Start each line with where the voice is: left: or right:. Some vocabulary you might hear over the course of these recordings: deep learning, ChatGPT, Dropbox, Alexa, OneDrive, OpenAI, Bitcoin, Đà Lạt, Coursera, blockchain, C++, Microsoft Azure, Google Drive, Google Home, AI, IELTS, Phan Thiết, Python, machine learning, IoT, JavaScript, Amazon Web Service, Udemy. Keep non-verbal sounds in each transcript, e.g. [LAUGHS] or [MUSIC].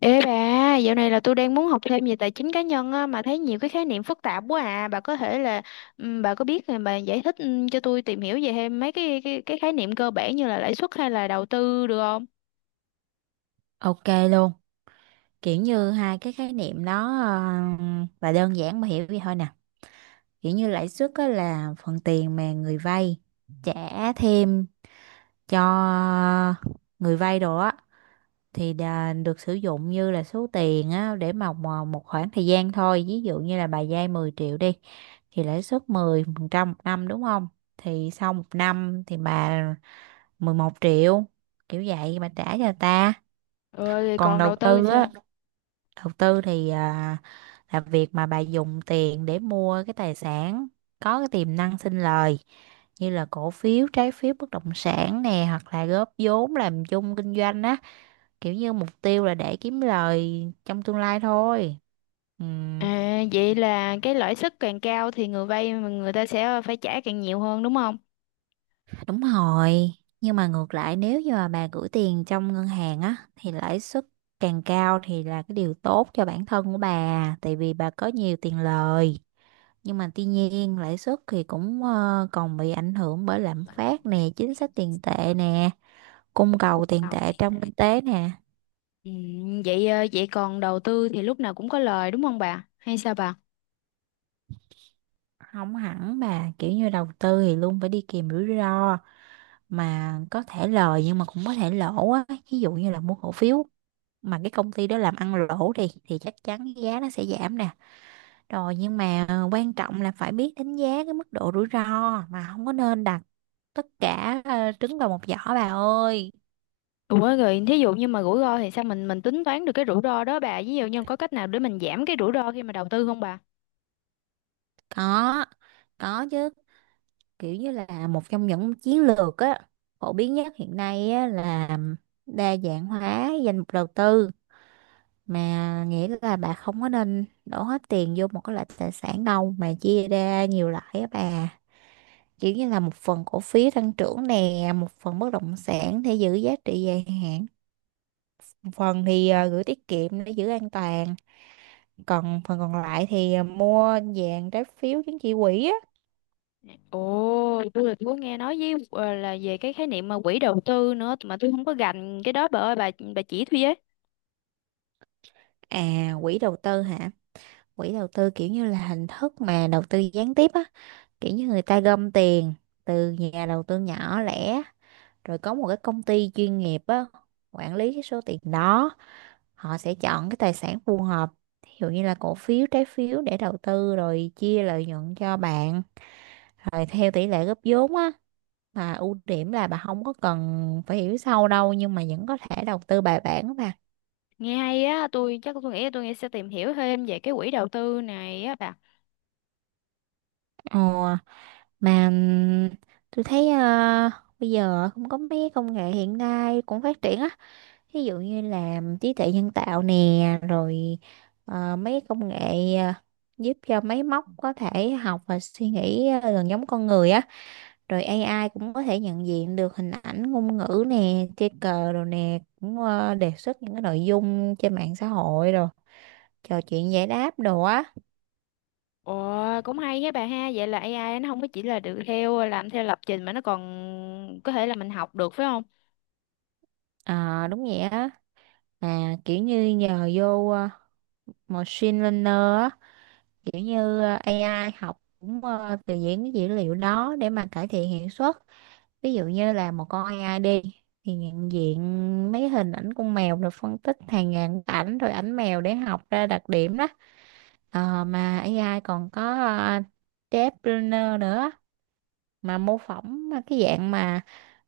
left: Ê bà, dạo này là tôi đang muốn học thêm về tài chính cá nhân á, mà thấy nhiều cái khái niệm phức tạp quá à. Bà có thể là bà có biết thì bà giải thích cho tôi tìm hiểu về thêm mấy cái khái niệm cơ bản như là lãi suất hay là đầu tư được không?
right: Ok luôn, kiểu như hai cái khái niệm đó là đơn giản mà hiểu vậy thôi nè. Kiểu như lãi suất á là phần tiền mà người vay trả thêm cho người vay đồ á thì được sử dụng như là số tiền á để mà một khoảng thời gian thôi. Ví dụ như là bà vay 10 triệu đi thì lãi suất 10% một năm đúng không? Thì sau một năm thì bà 11 triệu kiểu vậy bà trả cho người ta.
left: Rồi
right: Còn
left: còn
right: đầu
left: đầu tư thì
right: tư á,
left: sao?
right: đầu tư thì là việc mà bà dùng tiền để mua cái tài sản có cái tiềm năng sinh lời, như là cổ phiếu, trái phiếu, bất động sản nè, hoặc là góp vốn làm chung kinh doanh á, kiểu như mục tiêu là để kiếm lời trong tương lai thôi. Ừ.
left: À, vậy là cái lãi suất càng cao thì người vay mà người ta sẽ phải trả càng nhiều hơn đúng không?
right: Đúng rồi, nhưng mà ngược lại nếu như mà bà gửi tiền trong ngân hàng á thì lãi suất càng cao thì là cái điều tốt cho bản thân của bà, tại vì bà có nhiều tiền lời. Nhưng mà tuy nhiên lãi suất thì cũng còn bị ảnh hưởng bởi lạm phát nè, chính sách tiền tệ nè, cung cầu
left: Cục
right: tiền
left: đầu
right: tệ
left: thì
right: trong kinh tế nè.
left: Vậy vậy còn đầu tư thì lúc nào cũng có lời đúng không bà? Hay sao bà?
right: Không hẳn bà, kiểu như đầu tư thì luôn phải đi kèm rủi ro, mà có thể lời nhưng mà cũng có thể lỗ á. Ví dụ như là mua cổ phiếu mà cái công ty đó làm ăn lỗ đi thì chắc chắn cái giá nó sẽ giảm nè, rồi nhưng mà quan trọng là phải biết đánh giá cái mức độ rủi ro, mà không có nên đặt tất cả trứng vào một giỏ bà ơi.
left: Ủa [LAUGHS] rồi thí dụ như mà rủi ro thì sao mình tính toán được cái rủi ro đó bà, ví dụ như có cách nào để mình giảm cái rủi ro khi mà đầu tư không bà?
right: có có chứ, kiểu như là một trong những chiến lược á phổ biến nhất hiện nay á, là đa dạng hóa danh mục đầu tư, mà nghĩa là bà không có nên đổ hết tiền vô một cái loại tài sản đâu, mà chia ra nhiều loại á bà. Kiểu như là một phần cổ phiếu tăng trưởng nè, một phần bất động sản để giữ giá trị dài hạn, một phần thì gửi tiết kiệm để giữ an toàn, còn phần còn lại thì mua vàng, trái phiếu, chứng chỉ quỹ á.
left: Ồ, tôi có nghe nói với là về cái khái niệm mà quỹ đầu tư nữa mà tôi không có gành cái đó bà ơi, bà chỉ tôi với.
right: À, quỹ đầu tư hả? Quỹ đầu tư kiểu như là hình thức mà đầu tư gián tiếp á, kiểu như người ta gom tiền từ nhà đầu tư nhỏ lẻ rồi có một cái công ty chuyên nghiệp á quản lý cái số tiền đó. Họ sẽ chọn cái tài sản phù hợp, ví dụ như là cổ phiếu, trái phiếu để đầu tư rồi chia lợi nhuận cho bạn rồi theo tỷ lệ góp vốn á. Mà ưu điểm là bà không có cần phải hiểu sâu đâu nhưng mà vẫn có thể đầu tư bài bản mà.
left: Nghe hay á, tôi chắc tôi nghĩ sẽ tìm hiểu thêm về cái quỹ đầu tư này á bà.
right: ờ, mà ừm, tôi thấy bây giờ cũng có mấy công nghệ hiện nay cũng phát triển á. Ví dụ như là trí tuệ nhân tạo nè, rồi mấy công nghệ giúp cho máy móc có thể học và suy nghĩ gần giống con người á, rồi AI cũng có thể nhận diện được hình ảnh, ngôn ngữ nè, chơi cờ rồi nè, cũng đề xuất những cái nội dung trên mạng xã hội rồi trò chuyện giải đáp đồ á.
left: Ồ, cũng hay á bà ha, vậy là AI nó không có chỉ là được theo làm theo lập trình mà nó còn có thể là mình học được phải không?
right: Ờ, đúng vậy á. À, kiểu như nhờ vô machine learner á, kiểu như AI học cũng từ những cái dữ liệu đó để mà cải thiện hiệu suất. Ví dụ như là một con AI đi thì nhận diện mấy hình ảnh con mèo rồi phân tích hàng ngàn ảnh, rồi ảnh mèo để học ra đặc điểm đó. Ờ, mà AI còn có uh, deep learner nữa, mà mô phỏng cái dạng mà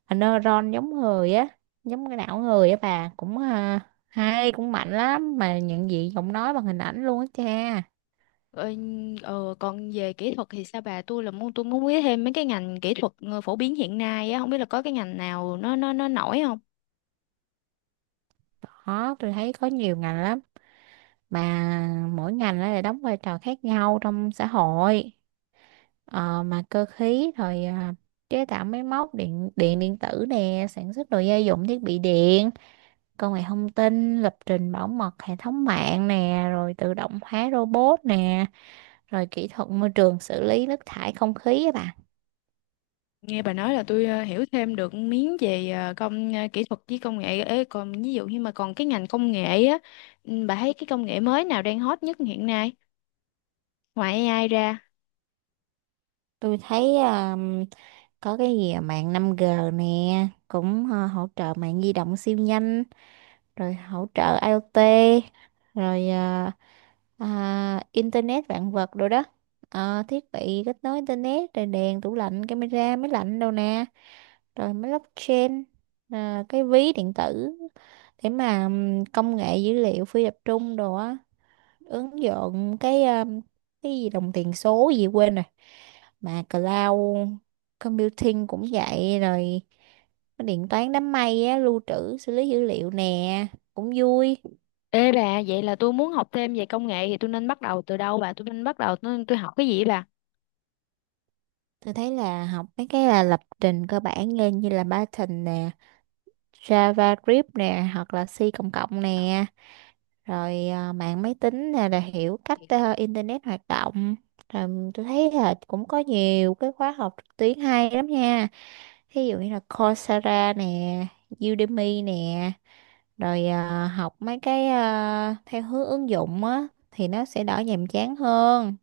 right: neuron giống người á, giống cái não người á bà, cũng hay, cũng mạnh lắm, mà nhận diện giọng nói bằng hình ảnh luôn á cha.
left: Ờ, còn về kỹ thuật thì sao bà, tôi muốn biết thêm mấy cái ngành kỹ thuật phổ biến hiện nay á, không biết là có cái ngành nào nó nổi không.
right: Đó, tôi thấy có nhiều ngành lắm, mà mỗi ngành nó lại đóng vai trò khác nhau trong xã hội. Ờ, mà cơ khí rồi chế tạo máy móc điện điện điện tử nè, sản xuất đồ gia dụng, thiết bị điện, công nghệ thông tin, lập trình, bảo mật hệ thống mạng nè, rồi tự động hóa robot nè, rồi kỹ thuật môi trường xử lý nước thải, không khí á bạn.
left: Nghe bà nói là tôi hiểu thêm được miếng về kỹ thuật với công nghệ. Ê, còn ví dụ như mà còn cái ngành công nghệ á, bà thấy cái công nghệ mới nào đang hot nhất hiện nay ngoài AI ra?
right: Tôi thấy có cái gì mạng năm g nè cũng hỗ trợ mạng di động siêu nhanh, rồi hỗ trợ IoT rồi internet vạn vật rồi đó. Ờ, thiết bị kết nối internet rồi đèn, tủ lạnh, camera, máy lạnh đâu nè, rồi máy blockchain, à, cái ví điện tử để mà công nghệ dữ liệu phi tập trung đồ á, ứng dụng cái gì đồng tiền số gì quên rồi, mà cloud computing cũng vậy rồi, cái điện toán đám mây á lưu trữ xử lý dữ liệu nè, cũng vui.
left: Ê bà, vậy là tôi muốn học thêm về công nghệ thì tôi nên bắt đầu từ đâu bà? Tôi nên bắt đầu tôi học cái gì bà?
right: Tôi thấy là học mấy cái là lập trình cơ bản lên, như là Python nè, JavaScript nè, hoặc là C cộng cộng nè, rồi mạng máy tính nè là hiểu cách internet hoạt động. Rồi tôi thấy là cũng có nhiều cái khóa học trực tuyến hay lắm nha. Ví dụ như là Coursera nè, Udemy nè, rồi học mấy cái theo hướng ứng dụng á thì nó sẽ đỡ nhàm chán hơn.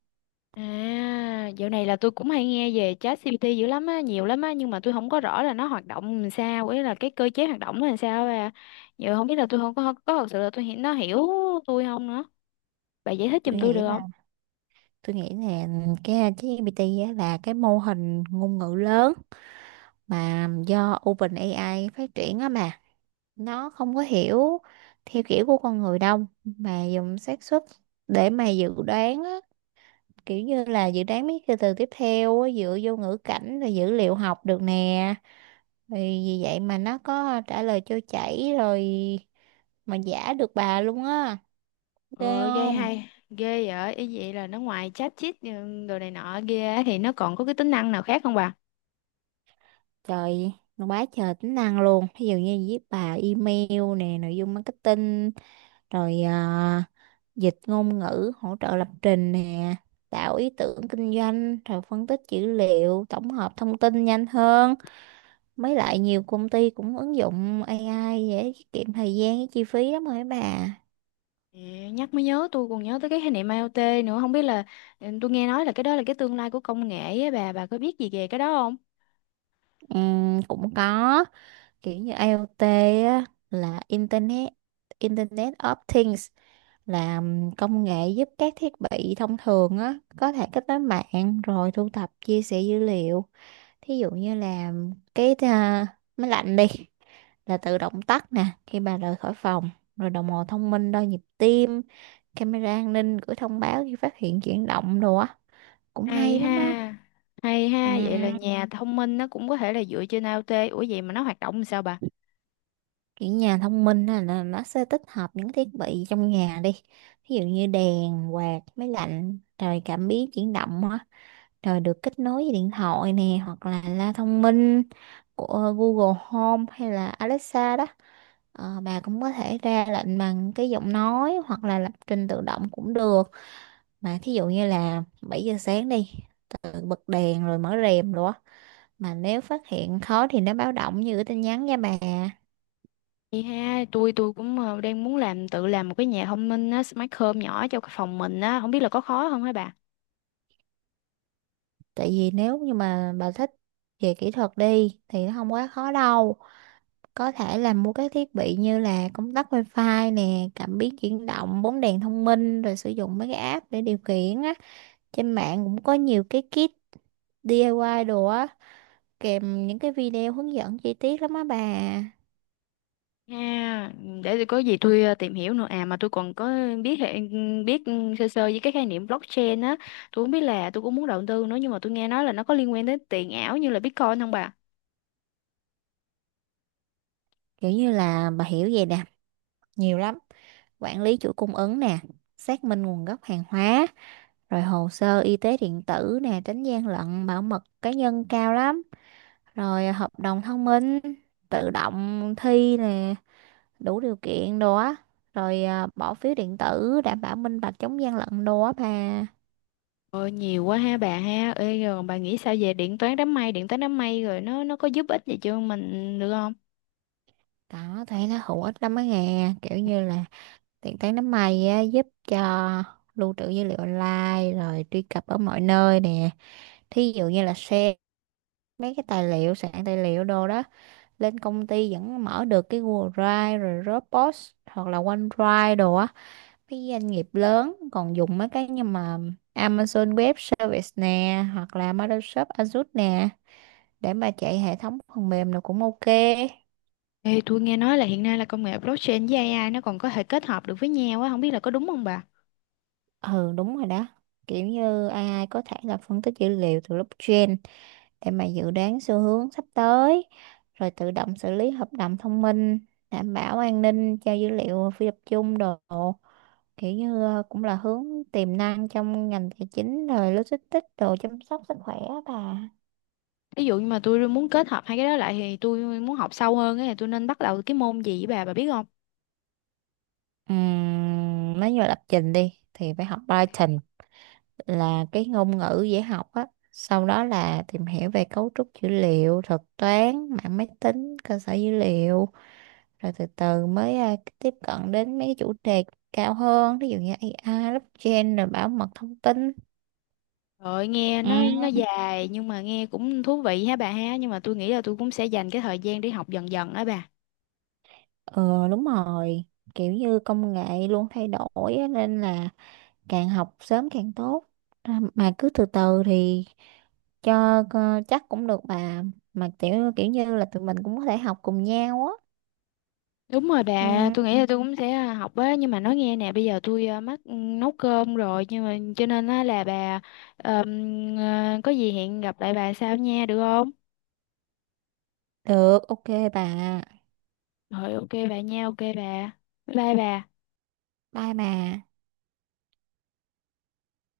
left: À, dạo này là tôi cũng hay nghe về ChatGPT dữ lắm á, nhiều lắm á, nhưng mà tôi không có rõ là nó hoạt động làm sao, ấy là cái cơ chế hoạt động nó làm sao à. Giờ không biết là tôi không có có thật sự là nó hiểu tôi không nữa. Bà giải thích giùm
right: Tôi
left: tôi
right: nghĩ
left: được không?
right: tôi nghĩ là cái ChatGPT á là cái mô hình ngôn ngữ lớn mà do OpenAI phát triển á, mà nó không có hiểu theo kiểu của con người đâu, mà dùng xác suất để mà dự đoán á, kiểu như là dự đoán mấy cái từ tiếp theo á, dựa vô ngữ cảnh rồi dữ liệu học được nè, vì vì vậy mà nó có trả lời trôi chảy rồi, mà giả được bà luôn á. Ghê
left: Ờ, ghê
right: không?
left: hay, ghê vậy, ý vậy là nó ngoài chat chít ừ, đồ này nọ kia thì nó còn có cái tính năng nào khác không bà?
right: Trời, nó quá trời tính năng luôn. Ví dụ như viết bài email nè, nội dung marketing, rồi dịch ngôn ngữ, hỗ trợ lập trình nè, tạo ý tưởng kinh doanh, rồi phân tích dữ liệu, tổng hợp thông tin nhanh hơn. Mới lại nhiều công ty cũng ứng dụng AI để tiết kiệm thời gian với chi phí lắm rồi bà.
left: Ừ, nhắc mới nhớ tôi còn nhớ tới cái khái niệm IoT nữa, không biết là tôi nghe nói là cái đó là cái tương lai của công nghệ á bà có biết gì về cái đó?
right: Cũng có, kiểu như IoT á, là Internet Internet of Things, là công nghệ giúp các thiết bị thông thường á có thể kết nối mạng rồi thu thập chia sẻ dữ liệu. Thí dụ như là cái máy lạnh đi là tự động tắt nè khi bà rời khỏi phòng, rồi đồng hồ thông minh đo nhịp tim, camera an ninh gửi thông báo khi phát hiện chuyển động đồ á, cũng
left: Hay
right: hay lắm á.
left: ha, hay
right: Ừ,
left: ha, vậy là ừ, nhà thông minh nó cũng có thể là dựa trên IoT. Ủa vậy mà nó hoạt động làm sao bà?
right: kiểu nhà thông minh á, là nó sẽ tích hợp những thiết bị trong nhà đi, thí dụ như đèn, quạt, máy lạnh, rồi cảm biến chuyển động á, rồi được kết nối với điện thoại nè, hoặc là loa thông minh của Google Home hay là Alexa đó. Ờ, bà cũng có thể ra lệnh bằng cái giọng nói hoặc là lập trình tự động cũng được, mà thí dụ như là 7 giờ sáng đi tự bật đèn rồi mở rèm rồi á, mà nếu phát hiện khó thì nó báo động như cái tin nhắn nha bà.
left: Hay ha, tôi cũng đang muốn làm tự làm một cái nhà thông minh á, smart home nhỏ cho cái phòng mình á, không biết là có khó không hả bà?
right: Tại vì nếu như mà bà thích về kỹ thuật đi thì nó không quá khó đâu, có thể là mua các thiết bị như là công tắc wifi nè, cảm biến chuyển động, bóng đèn thông minh, rồi sử dụng mấy cái app để điều khiển á. Trên mạng cũng có nhiều cái kit DIY đồ á, kèm những cái video hướng dẫn chi tiết lắm á bà.
left: Ha, để tôi có gì tôi tìm hiểu nữa. À mà tôi còn có biết hệ- biết sơ sơ với cái khái niệm blockchain á, tôi không biết là tôi cũng muốn đầu tư nữa nhưng mà tôi nghe nói là nó có liên quan đến tiền ảo như là Bitcoin không bà?
right: Kiểu như là bà hiểu vậy nè, nhiều lắm, quản lý chuỗi cung ứng nè, xác minh nguồn gốc hàng hóa, rồi hồ sơ y tế điện tử nè tránh gian lận bảo mật cá nhân cao lắm, rồi hợp đồng thông minh tự động thi nè đủ điều kiện đồ á, rồi bỏ phiếu điện tử đảm bảo minh bạch chống gian lận đồ á bà.
left: Ôi, nhiều quá ha bà ha. Ê, rồi bà nghĩ sao về điện toán đám mây, điện toán đám mây rồi nó có giúp ích gì cho mình được không?
right: Đó thấy nó hữu ích lắm á nghe, kiểu như là tiện tay nắm mày á, giúp cho lưu trữ dữ liệu online rồi truy cập ở mọi nơi nè. Thí dụ như là share mấy cái tài liệu, soạn tài liệu đồ đó, lên công ty vẫn mở được, cái Google Drive rồi Dropbox hoặc là OneDrive đồ á, cái doanh nghiệp lớn còn dùng mấy cái như mà Amazon Web Service nè hoặc là Microsoft Azure nè để mà chạy hệ thống phần mềm là cũng ok.
left: Ê, tôi nghe nói là hiện nay là công nghệ blockchain với AI nó còn có thể kết hợp được với nhau á, không biết là có đúng không bà?
right: Ừ, đúng rồi đó, kiểu như AI có thể là phân tích dữ liệu từ blockchain để mà dự đoán xu hướng sắp tới, rồi tự động xử lý hợp đồng thông minh, đảm bảo an ninh cho dữ liệu phi tập trung đồ, kiểu như cũng là hướng tiềm năng trong ngành tài chính rồi logistics đồ, chăm sóc sức khỏe á bà.
left: Ví dụ như mà tôi muốn kết hợp hai cái đó lại thì tôi muốn học sâu hơn ấy, thì tôi nên bắt đầu cái môn gì với bà biết không?
right: Nói như là lập trình đi thì phải học Python, là cái ngôn ngữ dễ học á, sau đó là tìm hiểu về cấu trúc dữ liệu, thuật toán, mạng máy tính, cơ sở dữ liệu, rồi từ từ mới tiếp cận đến mấy cái chủ đề cao hơn, ví dụ như AI, blockchain, rồi bảo mật thông tin.
left: Rồi nghe
right: Ừ.
left: nó dài nhưng mà nghe cũng thú vị ha bà ha, nhưng mà tôi nghĩ là tôi cũng sẽ dành cái thời gian để học dần dần á bà.
right: Ờ, đúng rồi, kiểu như công nghệ luôn thay đổi á, nên là càng học sớm càng tốt. Mà cứ từ từ thì cho chắc cũng được bà, mà kiểu kiểu như là tụi mình cũng có thể học cùng nhau á.
left: Đúng rồi bà,
right: Ừ,
left: tôi nghĩ là tôi cũng sẽ học á, nhưng mà nói nghe nè, bây giờ tôi mắc nấu cơm rồi, nhưng mà cho nên á là bà có gì hẹn gặp lại bà sau nha được không?
right: được ok bà.
left: Rồi ok bà nha, ok bà. Bye bà. [LAUGHS]
right: Bye bà.